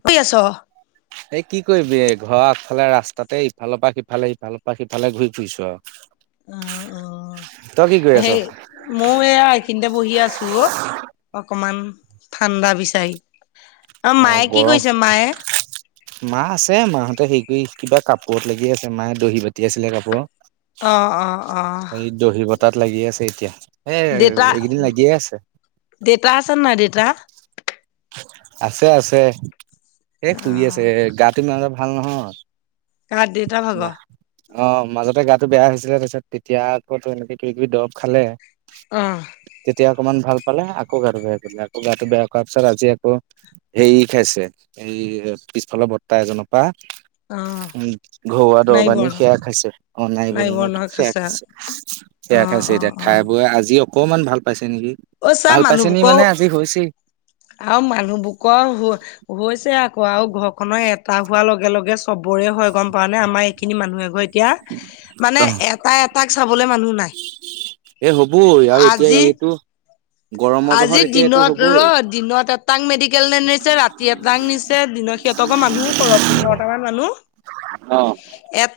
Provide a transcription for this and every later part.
শুই আছ [unintelligible] এই কি কৰিবি এই ঘৰৰ আগফালে ৰাস্তাতে ইফালৰ পৰা সিফালে সিফালৰ পৰা সিফালে ঘূৰি ফুৰিছো আৰু। অ অ। তই কি কৰি আছ? সেই ময়ো এয়া এইখিনিতে বহি আছো অ। অকমান ঠাণ্ডা বিচাৰি, আ অ মায়ে কি গৰম কৰিছে মায়ে মা আছে মাহঁতে হে কৰি কিবা কাপোৰত লাগি আছে, মায়ে দহি বাতি আছিলে কাপোৰৰ। আহ অ অ। তাত লাগি আছে এতিয়া। এ দেউতা এইকেইদিন লাগিয়ে আছে দেউতা আছে নাই দেউতা? আছে আছে এ শুই আছে অ', এ গাটো ইমানৰ ভাল নহয়। ক দেতা ভাগ অ মাজতে গাটো বেয়া হৈছিলে তাৰপিছত তেতিয়া আকৌ এনেকে কিবি কিবি দৰব খালে। অঁ তেতিয়া অকমান ভাল পালে আকৌ গাটো বেয়া কৰিলে আ গাটো বেয়া কৰোৱাৰ পিছত আজি আকৌ হেৰি খাইছে এই পিছফালৰ বৰ্তা এজনৰ পৰা অহ উ ঘৰুৱা দৰৱা আনী সেয়া খাইছে অনাই নাই বনাই বৰ্ণ কি খাইছা খাইছে সেয়া অ', খাইছে অ', এতিয়া অ'। খাই বৈ আজিও অকমান ভাল পাইছে নেকি অ', চা ভাল পাইছে নি মানুহবোকৰ মানে আজি হৈছেই আৰু মানুহবোকৰৰ হৈ ছে আকৌ আৰু ঘৰ খনৰ এটা হোৱাৰ লগে লগে চবৰে হয় গম পাৱ নে আমাৰ এইখিনি মানুহে এঘই এতিয়া মানে অ এটা এটাক চাবলে মানুহ নাই এই হ'বই আৰু এতিয়া আজি এইটো গৰমৰ জহত আজি এতিয়া এইটো দিনত হ'বই ৰদ দিন দিনত এটাং মেডিকেল নে নিছে ৰাতি এটাং নিছে দিন সিহঁতক মানুহো সৰ পোন্ধৰটা মান মানুহ। অ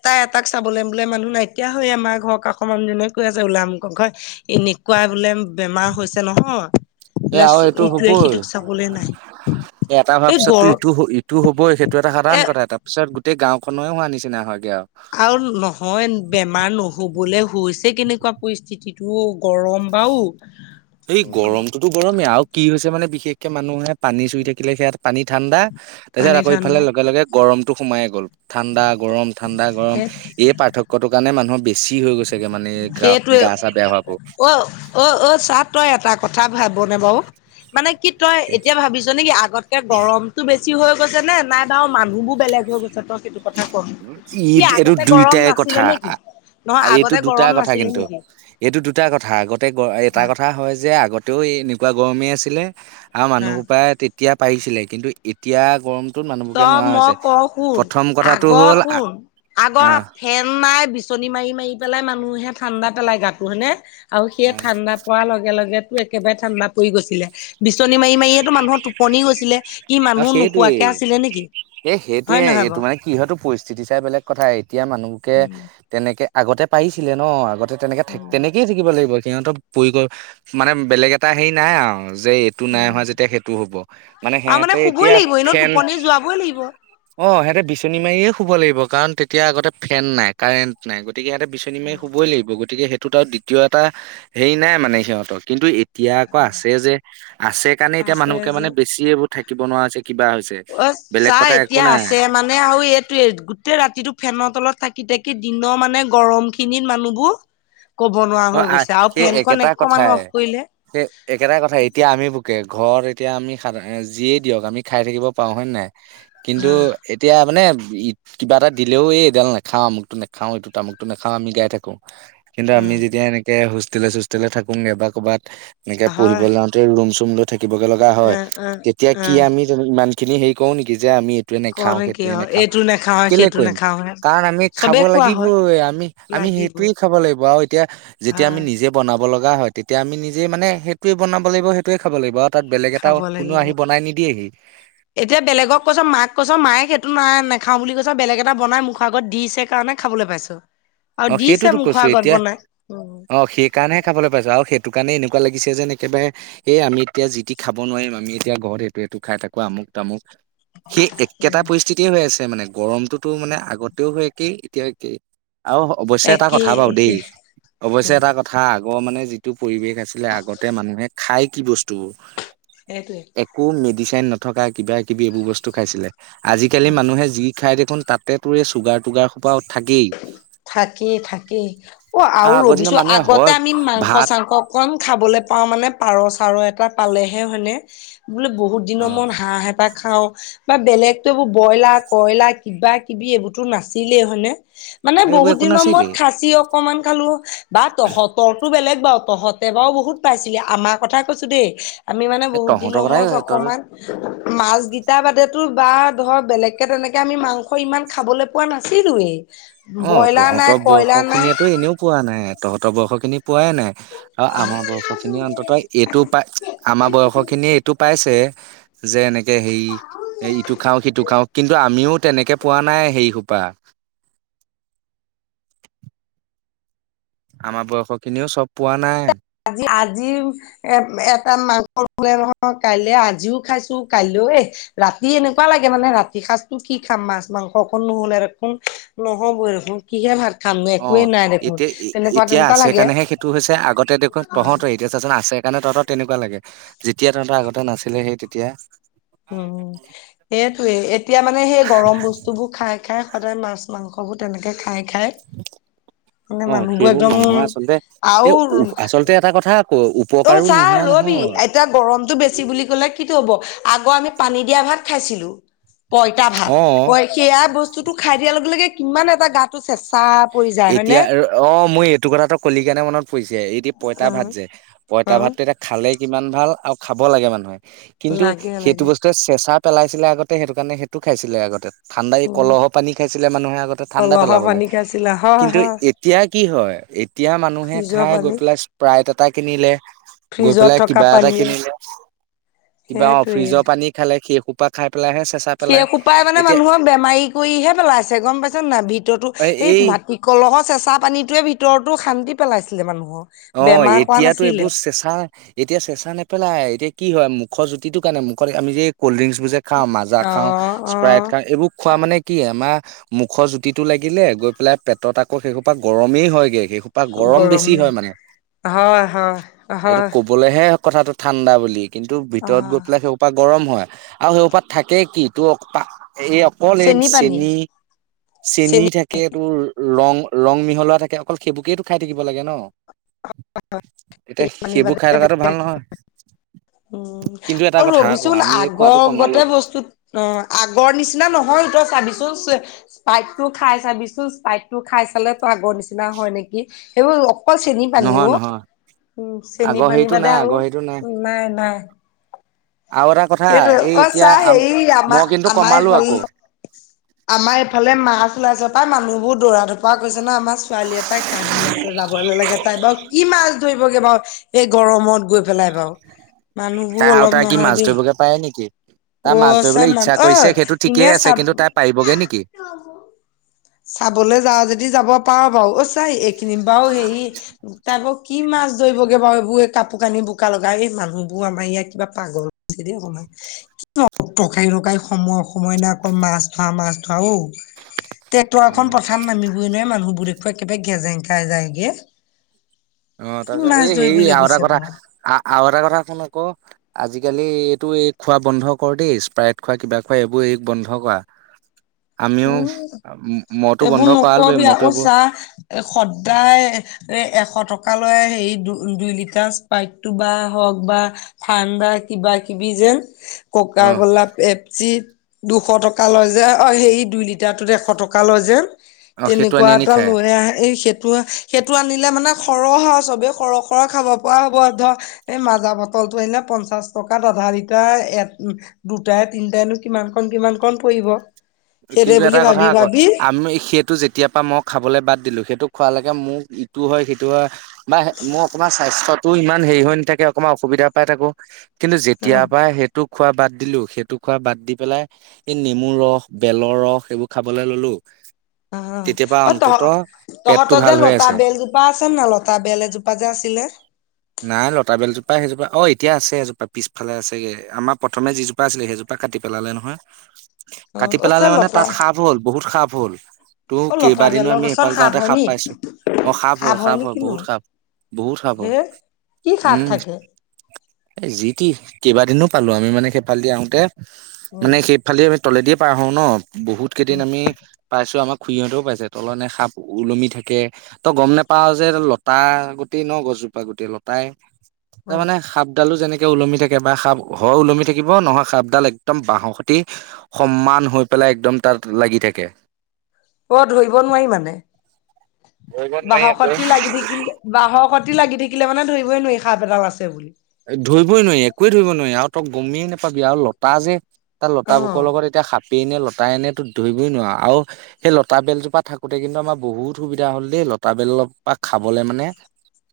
এই এটাক চাবলৈ বোলে মানুহ নাইকিয়া হৈ আমাৰ ঘৰক কক মানুহনে কৈ আছে ওলাম কক ঘ এনেকুৱা বোলে বেমাৰ হৈছে নহয় এ আৰু এইটো বোলে। ইটোৱে সিটোক চাবলে নাই এটা হোৱাৰ এই পিছতো গৰ ইটো ইটো হবই সেইটো এটা সাধাৰণ কথা এ তাৰ পিছত গোটেই গাঁওখনেও হোৱা নিচিনা হয়। আৰু নহয় বেমাৰ নহব। বলে হৈছে কেনেকুৱা পৰিস্থিতিটো গৰম বা এই গৰমটোতো গৰমেই আৰু কি হৈছে মানে বিশেষকে মানুহে পানী চুই থাকিলে সেয়াত পানী ঠাণ্ডা। তাৰপিছত পানী আকৌ ইফালে ঠাণ্ডা লগে লগে গৰমটো সোমাই গ'ল। ঠাণ্ডা গৰম ঠাণ্ডা গৰম এই পাৰ্থক্যৰটো কাৰণে মানুহৰ বেছি হৈ গৈছে। সেইটোৱে অ অ অ চাহ তই এটা কথা ভাবনে বাৰু মানে কি তই এতিয়া ভাবিছ নেকি আগতকে গৰমতটো বেছি বেছি হৈ গৈছে নে নাই বাৰু মানুহ বোৰ বেলেগ হৈ গৈছে তই সেই কথা ক ই কি এইটো আগতে গৰম দুইটাই কথা নাছিলে নে কি নহয় এইটো আগতে দুটা গৰম কথা নাছিলে কিন্তু নেকি এইটো দুটা কথা গোটেই এটা অ' কথা হয় যে যে আগতেও এনেকুৱা গৰমেই আছিলে আৰু অ' মানুহৰ পৰা তেতিয়া পাৰিছিলে কিন্তু এতিয়া গৰমটোত মানুহবকে তই নোহোৱা মই হৈছে কওঁ শুন প্ৰথম কথাত আগৰ কোন আগৰ ফেন নাই বিচনী মাৰি মাৰি পেলাই মানুহে ঠাণ্ডা পেলাই গাতো হয়ানে আৰু সেই আহ ঠাণ্ডা পোৱাৰ লগে লগে একেবাৰে ঠাণ্ডা পৰি গৈছিলে বিচনী মাৰি মাৰিয়েতো মানুহৰ টোপনি গৈছিলে কি অ মানুহ নোখোৱাকে সেইটোৱেই আছিলে নেকি এ হয় সেইটোয়ে নহয় এইটো বাৰু মানে কিহতো পৰিছে। চিটি চাই বেলেগ কথা এতিয়া মানুহবকে উম তেনেকে আগতে পাৰিছিলে ন আগতে তেনেকে থ উম তেনেকেই থাকিব লাগিব সিহঁতৰ পৰি মানে বেলেগ এটা হেৰি নাই আৰু যে এইটো নাই হোৱা যেতিয়া সেইটো হ'ব মানে সেহ ক'বই লাগিব এনেও টোপনি যোৱাবই লাগিব। অ সিহঁতে বিচনী মাৰিয়ে শুব লাগিব কাৰণ তেতিয়া আগতে ফেন নাই কাৰেণ্ট নাই। গতিকে সিহঁতে বিচনী মাৰি শুবই লাগিব গতিকে সেইটোত আৰু দ্বিতীয় এটা হেৰি নাই মানে সিহঁতক কিন্তু এতিয়া আকৌ আছে যে আছে কাৰণে এতিয়া আছে মানুহবকে যে মানে বেছি এইবোৰ থাকিব নোৱাৰা হৈছে। কিবা হৈছে অ বেলেগ চাহ কথা একো এতিয়া নাই আছে মানে আৰু এইটো গোটেই ৰাতিটো ফেনৰ তলত থাকে। থাকি থাকি দিনৰ মানে গৰম খিনিত মানুহবোৰ ক'ব নোৱাৰা অ হৈ গৈছে আৰু সেই ফেনখন একেটা একমানো কথাই অফ কৰিলে সেই একেটা কথাই এতিয়া আমি বকে ঘৰত এতিয়া আমি সাধ যিয়েই দিয়ক আমি খাই থাকিব পাৰোঁ হয়নে নাই [unintelligible] উ কিন্তু এতিয়া মানে ই কিবা এটা দিলেও এইডাল নাখাও আমুকটো নাখাও এইটো আামুকটো নাখাও আমি গাই থাকো। কিন্তু উ আমি যেতিয়া এনেকে হোষ্টেলে চোষ্টেলে থাকো নবা ক'ৰবাত [unintelligible] এনেকে হয় পঢ়িবলৈ যাওঁতে ৰুম চুম লৈ থাকিবগে লগা উ হয় উ তেতিয়া উ কি আমি ইমান। খিনি হেৰি কৰো নেকি যে আমি- সেইটোৱে কওঁ নেখাওঁ নে কি সেইটোৱে হয় নেখাওঁ এইটো নাখাওে কেলে সেইটো কৰিম নাখাওে কাৰণ আমি খাব চবেই খোৱা হয় লাগিবই আমি আমি [unintelligible] লাগিবই সেইটোয়ে খাব লাগিব আৰু এতিয়া- যেতিয়া আমি হয় নিজে বনাব লগা হয়। তেতিয়া আমি নিজে মানে সেইটোয়ে বনাব লাগিব সেইটোয়ে খাব লাগিব তাত বেলেগ এটা খাব কোনো লাগিব আহি বনাই নিদিয়েহি- এতিয়া বেলেগক কৈছ মাক কৈছ মায়ে সেইটো নাই ন খাওঁ বুলি কৈছ বেলেগ এটা বনাই মুখৰ আগত দিছে কাৰণে খাবলৈ পাইছো। আৰু অ দিছে সেইটোতো মুখৰ কৈছো আগত এতিয়া বনাই উম অ সেইকাৰণেহে খাবলৈ পাইছো আৰু সেই সেইটো কাৰণে এনেকুৱা লাগি যেন একেবাৰে এই আমি এতিয়া যিতি খাব নোৱাৰিম আমি এতিয়া ঘৰত সেইটো সটো খাই থ আ আমুক ম সেই একেটা উম পৰিস্থিতিয়ে হৈ আছে, মানে গৰমটোতো মানে আগতেও হয়। একেই এতিয়াই আৰু অৱশ্যে এটা একেই কথা বাৰু দেই একেই অৱশ্যে উম এটা কথা আগৰ মানে যিটো পৰিবেশ আছিলে আগতে মানুহে খাই কি বস্তু সেইটোৱে একো মে- নথকা কিবা কিবি এইবোৰ বস্তু খাইছিলে আজিকালি মানুহে যি খাই দেখোন তাতে তোৰে চুগাৰ টুগাৰ সোপা থাকেই থাকেই থাকেই অ আৰু আগৰ দিনৰ ৰবিছো মানুহে আগতে হয় আমি মাংস, ভাত চাংস অকণ খাবলৈ পাওঁ মানে পাৰ চাৰ এটা পালেহে হয়নে- বোলে বহুত অ দিনৰ মোৰত হাঁহ এটা খাওঁ- [unintelligible] বা বেলেগত এইবোৰ ব্ৰইলাৰ কইলাৰ কিবা কিবি এইবোৰতো নাছিলেই হয়নে। মানে এইবোৰ বহুত একো দিনৰ মূৰত নাছিলেই খাচী, অকমান খালো বা তহতৰটো বেলেগ বাৰু পঢহঁতে বাৰু বহুত পাইছিলে আমাৰ কথা কৈছো দেই- [unintelligible] আমি মানে এ বহুত তহঁতৰ দিনৰ কথাই মূৰত তহঁতৰ অকমান মাছ গেইটা বাদে- বা ধৰ বেলেগকে তেনেকে আমি মাংস ইমান খাবলৈ পোৱা নাছিলোয়েই। অ তহঁতৰ বৰ্ষ খিনিয়ো এনেও পোৱা নাই। তহঁতৰ বৰ্ষ খিনি [unintelligible] পোৱাই নাই আৰু আমাৰ বয়স খিনিয়ে অন্তত এইটো পাই আমাৰ বয়স খিনিয়ে এইটো পাইছে- যে এনেকে হেৰি এ ইটো খাওঁ সিটো খাওঁ কিন্তু আমিও- তেনেকে পোৱা নাই সেই সোপা- আমাৰ বয়স খিনিও চব পোৱা নাই। আজি এ এটা মাংস ব নহয় কাইলৈ আজিও খাইছো কাইলৈ এ- [unintelligible] ৰাতি এনেকুৱা লাগে মানে ৰাতিৰ সাঁজ কি খাম মাছ মাংস অকণ নহ'লে আৰু কোন নহ'বই আৰু- [unintelligible] কিহে ভাত খাম নো অ একোৱেই নাই দেখোন এতিয়া তেনেকুৱা এতিয়া তেনেকুৱা আছে লাগে কাৰণেহে সেইটো হৈছে আগতে- দেখোন তহঁতৰ এতিয়া চাচোন আছে সেইকাৰণে তহঁতৰ তেনেকুৱা লাগে যেতিয়া তহঁতৰ আগতে নাছিলে সেই তেতিয়া। উম সেইটোয়ে এতিয়া মানে সেই গৰম বস্তুবোৰ খাই খাই সদায় মাছ মাংস- সবো তেনেকৈ খাই খাই। [unintelligible] মানে অ মানুহবোৰ সেইবোৰ একদম মানুহৰ আচলতে আৰু এই আচলতে এটা কথা আকৌ অ উপকাৰো চাহ নোহোৱা ৰবি নহয় এতিয়া গৰমতটো বেছি বুলি ক'লে কি? হ'ব আগৌ আমি পানী দিয়া ভাত খাইছিলো। পইতা, ভাত অ ক সেয়া বস্তুটো খাই দিয়াৰ লগে লগে কিমান এটা গাটো চেঁচা- পৰি যায় হয়নে এতিয়া অ মই এইটো কথাটো কল কেণে মনত ফুছে এইদি পঁইতা অ ভাত যে পইতা অ ভাতটো এতিয়া খালেই কিমান ভাল আৰু খাব লাগে মানুহে কিন্তু লাগে সেইটো লাগে বস্তুৱে চেঁচা পেলাইছিলে আগতে সেইটো কাৰণে সেইটো খাইছিলে আগতে ঠাণ্ডাই উম কলহ, পানী খাইছিলে মানুহে আগতে ঠাণ্ডা, কলহৰ পেলাবলৈ পানী খাইছিলা হয় কিন্তু হয় এতিয়া। কি হয় এতিয়া মানুহে ফ্ৰিজৰ খাই গৈ পানী পেলাই স্প্ৰাইট এটা কিনিলে- গৈ ফ্ৰিজত পেলাই থকা কিবা এটা পানী কিনিলে কিবা সেইটোৱে অফ্ৰিজৰ পানী খালে সেইো- সিসোপাই মানে মানুহক বেমাৰী কৰিহে পেলাইছে। গম পাইছ নাই ভিতৰতো সেই এই মাটি- কলহৰ চেচা পানীটোৱে ভিতৰতো শান্তি পেলাইছিলে মানুহ। অ'এতিয়াতো এইবোৰ চেঁচা এতিয়া চেঁচা, নেপেলাই এতিয়া কি হয়। ম মুখৰ জুতিটো কাৰণে মোক কৰে আমি যে। কল্ড ড্ৰিংকছ বোৰ যে খাওঁ মাজা খাওঁ অ', অ', স্প্ৰাইট খাওঁ এইবোৰ খোৱা মানে কি আমাৰ। মুখৰ জুতিতটো লাগিলে গৈ পেলাই পেটত আকৌ শেইশো পৰাা গৰমেই হয়গে শেই। খোপা গৰম বেছি গৰমে হয় মানে। হয় হয় এইটো হয়। কবলেহে কথাটো ঠাণ্ডা বুলি কিন্তু ভিতৰত গৈ অ', পেলাই সেপাক। গৰম হয় আৰু সেইপাত থাকেই কি তোৰ। এই অকল এই চেনি পানী চেনী চেনী চেনি থাকে। ৰং ৰং মিহলোৱা থাকে অকল সেইবৌকেই খাই থাকিব লাগে ন [unintelligible] এতিয়া পানী সেইবোৰ বাদে খাই থকাতটো ভাল নহয়। উম কিন্তু এটা আৰু কথা আকৌ ৰবিচোন আমি এই খোৱাটো আগৰ কমালো গতে বস্তু অ আগৰ নিচিনা নহয়। চাবিচোন স্পাইটটো খাই চাবিচোন স্পাইট টো খাই চালে তোৰ আগৰ নিচিনা হয় নেকি সেইবোৰ অকল চেনি নহয় পানীও নহয় উ চেনি আগৰ পানী হেৰিটো বাদে নাই আহ আগৰ হেৰিটো নাই নাই আৰু এটা কথা এইফ এই ক এতিয়া চা আম হেৰি আমাৰ মই কিন্তু আমাৰ কমালো এইফাল আকৌ আমাৰ ইফালে মাছ ওলাইছে পাই মানুহ বোৰ দৌৰা ধপৰা গৈছে- জানো আমাৰ ছোৱালীয়ে পৰাই কান্দি আছে যাবলৈ লাগে তাই বাৰু কি মাছ- ধৰিবগে বাৰু এই গৰমত গৈ পেলাই বাৰু- মানুহবোৰ তাই আৰু অলপ তাই কি নহয় মাছ দেই। ধৰিবগে পাৰে নেকি তাই মাছ অ' ধৰিবলৈ চমানমান ইচ্ছা কৰিছে আহ সেইটো ঠিকেই ইনে আছে চাব। কিন্তু তাই পাৰিবগে নেকি চাবলৈ যা যদি যাব পাৰ বাৰু অ চাই এইখিনি বাৰু হেৰি তাৰপৌ কি মাছ ধৰিবগৈ। এইবোৰ কাপোৰ কানি বোকা লগাই মানুহবোৰ আমাৰ ইয়াত কিবা পাগলছে দেই অকমান কি। পকাই কাই ৰখাই সময়ে সময়ে ন অকল মাছ ধৰা মাছ ধৰাও। ট্ৰেক্টৰ এখন উম প্ৰথান নামিবই নহয় মানুহবোৰ দেখুৱাই একেবাৰে গেজেং খাই যায়গে। অ' তাৰ কি পিছত মাছ এই হেৰি ধৰিবলৈ আৰু এটা গৈছে কথা বাৰু। আৰু এটা কথা কোন আকৌ আজি। আজিকালি এইটো এই খোৱা বন্ধ কৰ দেই, স্প্ৰাইট খোৱা কিবা খোৱা এইবোৰ এই বন্ধ কৰা। আমিও। উম মইতো এইবোৰ বন্ধ কৰালোৱে নকবি মইতো আকৌ এইবোৰ চাহ সদায় এ এশ টকা। ক ল সে দু দুই লিটাৰ স্পাইপটো বা হওক বা ঠাণ্ডা কিবা কিবি। অ ককাকলা পেপছি দুশ টকা লৈ যে অ হেই। দুই লিটাৰটোত এশ টকা লয় যে, অ সেইটো তেনেকুৱা আনি আনি এটা খাই লৈ আহে এই। সেইটো, সেইটো আনিলে মানে সৰহ আৰু চবেই সৰহ খৰ খাব পৰা হ'ব ধ এই মাজা মতৰ। আনিলে পঞ্চাছ টকাত আধা লিটাৰ এ‌ দুটা তিনটাই নো কিমান কণ কিমান কণ পৰিব। দিব। কিন্তু এটা কথা আকৌ আমি সেইটো যেতিয়া পৰা মই খাবলৈ বাদ দিলো সেইটো। খোৱালৈকে মোক ইটো হয়, সিটো হয় বা মোৰ অকণমান স্বাস্থ্যত। টো ইমান হেৰি হৈ নাথাকে অকমান অসুবিধা পাই থাকো কিন্তু যেতিয়া অ পৰা সেইটোক। খোৱা বাদ দিলো, সেইটো খোৱা বাদ দি পেলাই এই নেমু ৰস বেলৰ ৰস সেইবোৰ খাবলৈ ললো। তেতিয়াৰ পৰা অ' অ তহ অন্তত পেটটো তহঁতৰ ভাল যে হৈ লতা আছে বেলজোপা আছে না লতা বেল এজোপা যে আছিলে। নাই লতা বেলজোপা সেইজোপা অ এতিয়া আছে এজোপা পিছফালে আছেগে আমাৰ প্ৰথম যিজোপা আছিলে সেইজোপা। কাটি পেলালে নহয়, অ কাটি অছে পেলালে মানে লতা তাত সাপ হ'ল বহুত সাপ হল। ত অ লতা কেইবাদিনো বেলৰ আমি গছত সফালে সাপ যাওঁতে হয় খাপ নি পাইছো, অ খাপ সাপ হয় খাপ নি হয় কিনো বহুত খাপ। বহুত খাব। হে কি সাপ থাকে। এ যি কি কেইবাদিনো পালো আমি মানে সেইফালদি আহোতে উম মানে সেইফালে আ। তলেদিয়ে পাৰ হওঁ ন বহুত কেইদিন উম আমি পাইছো আমাক। খুইহঁতেও পাইছে তলনে সাপ ওলমি থাকে, তো গ'ম নেপাও যে লতা গটেই ন গছ। জোপা গুটেই লতাই তাৰ উম মানে সাপডালো যেনেকে। ওলমি থাকে বা সাপ ঘৰ ওলমি থাকিব নহয় সাপডাল একদম বাহসতি সমান হৈ পেলাই। একদম তাত লাগি থাকে। [inaudible] অ' ধৰিব নোৱাৰি মানে, ধৰিব নোৱাৰি আকৌ। বাহসতি লাগি থাকিলে বাহসতি তি লাগি থাকিলে মানে ধৰিবই নোৱাৰি, সাঁপ এদাল আছে বুলি? ধৰিবই নোৱাৰি একোৱে ধৰিবই নোৱাৰি, আৰু তই গমেই নেপাবি আৰু লতা যে তাৰ অ লতা বুকৰ লগত এতিয়া সাপ পেই নে লতাই নে তো ধৰিবই নোৱাৰ, আৰু সেই লতা বেল জোপা থাকোতে কিন্তু আমাৰ বহুত সুবিধা হ'ল দেই। লতা বেলৰ পৰা খাবলে মানে,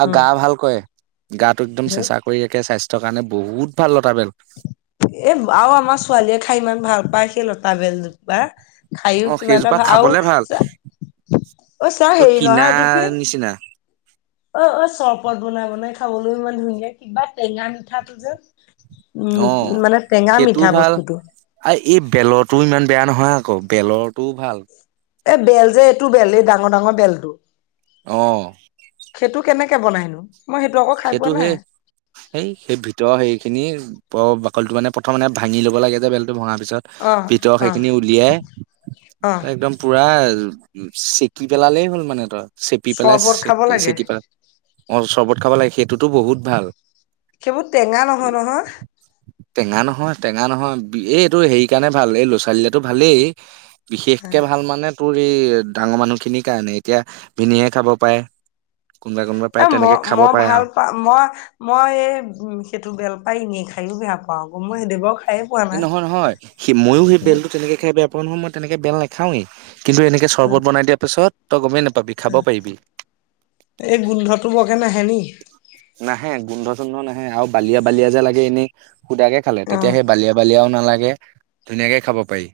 আৰু উম গা ভাল কৰে গাটো একদম চেচা কে স্বাস্থ্যৰ কাৰণে বহুত ভাল লতা বেল। এ, আৰু আমাৰ ছোৱালীয়ে খাই ইমান ভাল পায় সেই লতা-বেল জোপা।। খাইও অ কিবা এটা সেইজোপা ভা আৰু খাবলে ভাল চ অ চাহ তই হেৰি কিনা নহয় এটো কি নিচিনা অ'অ চৰবত বনাই বনাই খাবলৈও ইমান ধুনীয়া কিবা টেঙা মিঠাটো যেন। অ' সেইটোও ভাল, বস্তুটো আৰু এই বেলতো ইমান বেয়া নহয় আকৌ বেলৰটোও ভাল। এ বেল যে এইটো বেল, এই ডাঙৰ ডাঙৰ বেলটো। অ' সৈটো কেনেকে বনাইনো? মই আকৌ খাই সেইটো পোৱা নাই সেই, সেই সেই ভিতৰ সেই খিনি প' বাকলটো মানে প্ৰথম মানে ভাঙি ল'ব লাগে যে বেলটো ভঙা তাৰপিছত অ ভিতৰৰ অ সেইখিনি উলিয়াই, অ একদম পুৰা উ চেকি পেলালেই হ'ল মানে তই, চেকি পেলাই চৰবত খাব চেকি লাগে চেকি পেলাই অ চৰ্বত খাব লাগে, সেইটোতো বহুত ভাল। সেইবোৰ টেঙা নহয় নহয়? টেঙা নহয়, টেঙা নহয় এইটো হেৰি কাৰণে ভাল এই ল'ৰা ছোৱালীলেটো ভালেই বিশেষকে ভাল মানে তোৰ, এই ডাঙৰ মানুহখিনিৰ কাৰণে এতিয়া ভিনিহিয়ে খাব পাৰে। কোনোবাই কোনোবাই এ পায়, তেনেকে মই খাব মই পাৰে ভাল আৰু মই' মই এই উম সেইটো বেল পাই এনেই খায়ো বেয়া পাওঁ আকৌ মই সেইদে বাও এ নহয় নহয় সি ময়ো সেই বেলটো তেনেকে খাই বেয়া পাওঁ নহয়, মই তেনেকে বেল নাখাওৱেই। কিন্তু এনেকে চৰ্বত বনাই দিয়াৰ পিছত তই গমেই নাপা এই, গোন্ধটো বৰকে নাহে নি? নাহে গোন্ধ-চোন্ধ নাহে, আৰু বালিয়া-বালিয়া যে লাগে এনেই খুদাকে খালে, অ তেতিয়া সেই বালিয়া বালিয়াও নালাগে ধুনীয়াকে খাব পাৰি।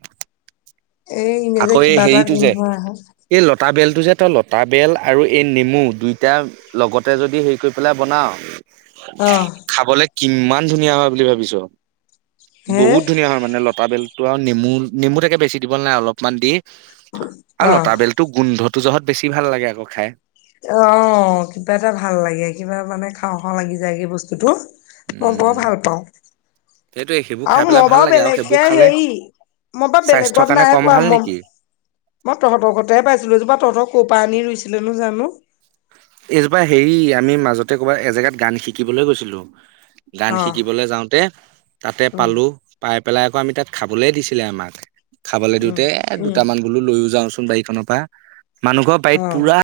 এই এনে যে আকৌ এই কিবা এটা হেৰিটো যে, গোন্ধ আহে এই লতা বেল্ তু যে, লতা-বেল আৰু এই নেমু দুইটা লগতে যদি হেৰি কৰি পেলাই বনাওঁ অহ- কিমান ধুনীয়া হয়। বুলি ভাবিছো, হে বহুত ধুনীয়া হয় মানে লতা বেল টো নেমু, নেমু তাকে বেছি দিব নাই অলপমান দি আৰু অ লতা বলটো গোন্ধত তো জহত বেছি ভাল লাগে আকৌ খাই। অ' কিবা এটা ভাল লাগে, কিবা মানে খাওঁ-খাওঁ লাগি যায়গে বস্তুতো। মই বৰ উম, ভাল পাওঁ। সেইটোৱে সেইবোৰ আৰু খাই পেলাই মই ভাল বাৰু লাগে আৰু সেইবোৰ বেলেগকে খালে হেৰি, মই বাৰু স্বাস্থ্যৰ বেলেগত কাৰণে নাই কম পোৱা ভাল ম নেকি? মই তহঁতৰতেহে পাইছিলো, হেইজোপা তহতৰ ক'ৰ পৰা আনি ৰুইছিলে নো জানো? এজোপা হেৰি, আমি মাজতে ক'বাত এজেগাত গান শিকিবলৈ গৈছিলো গান অ শিকিবলৈ যাওঁতে তাতে উম পালো, পাই পেলাই আকৌ আমি তাত খাবলে দিছিলে আমাক, খাবলৈ উম দিওঁতে এ উম দুটামান বোলো লৈয়ও যাও। বাৰীখনৰ পৰা, মানুহ ঘৰৰ বাৰীত অ পুৰা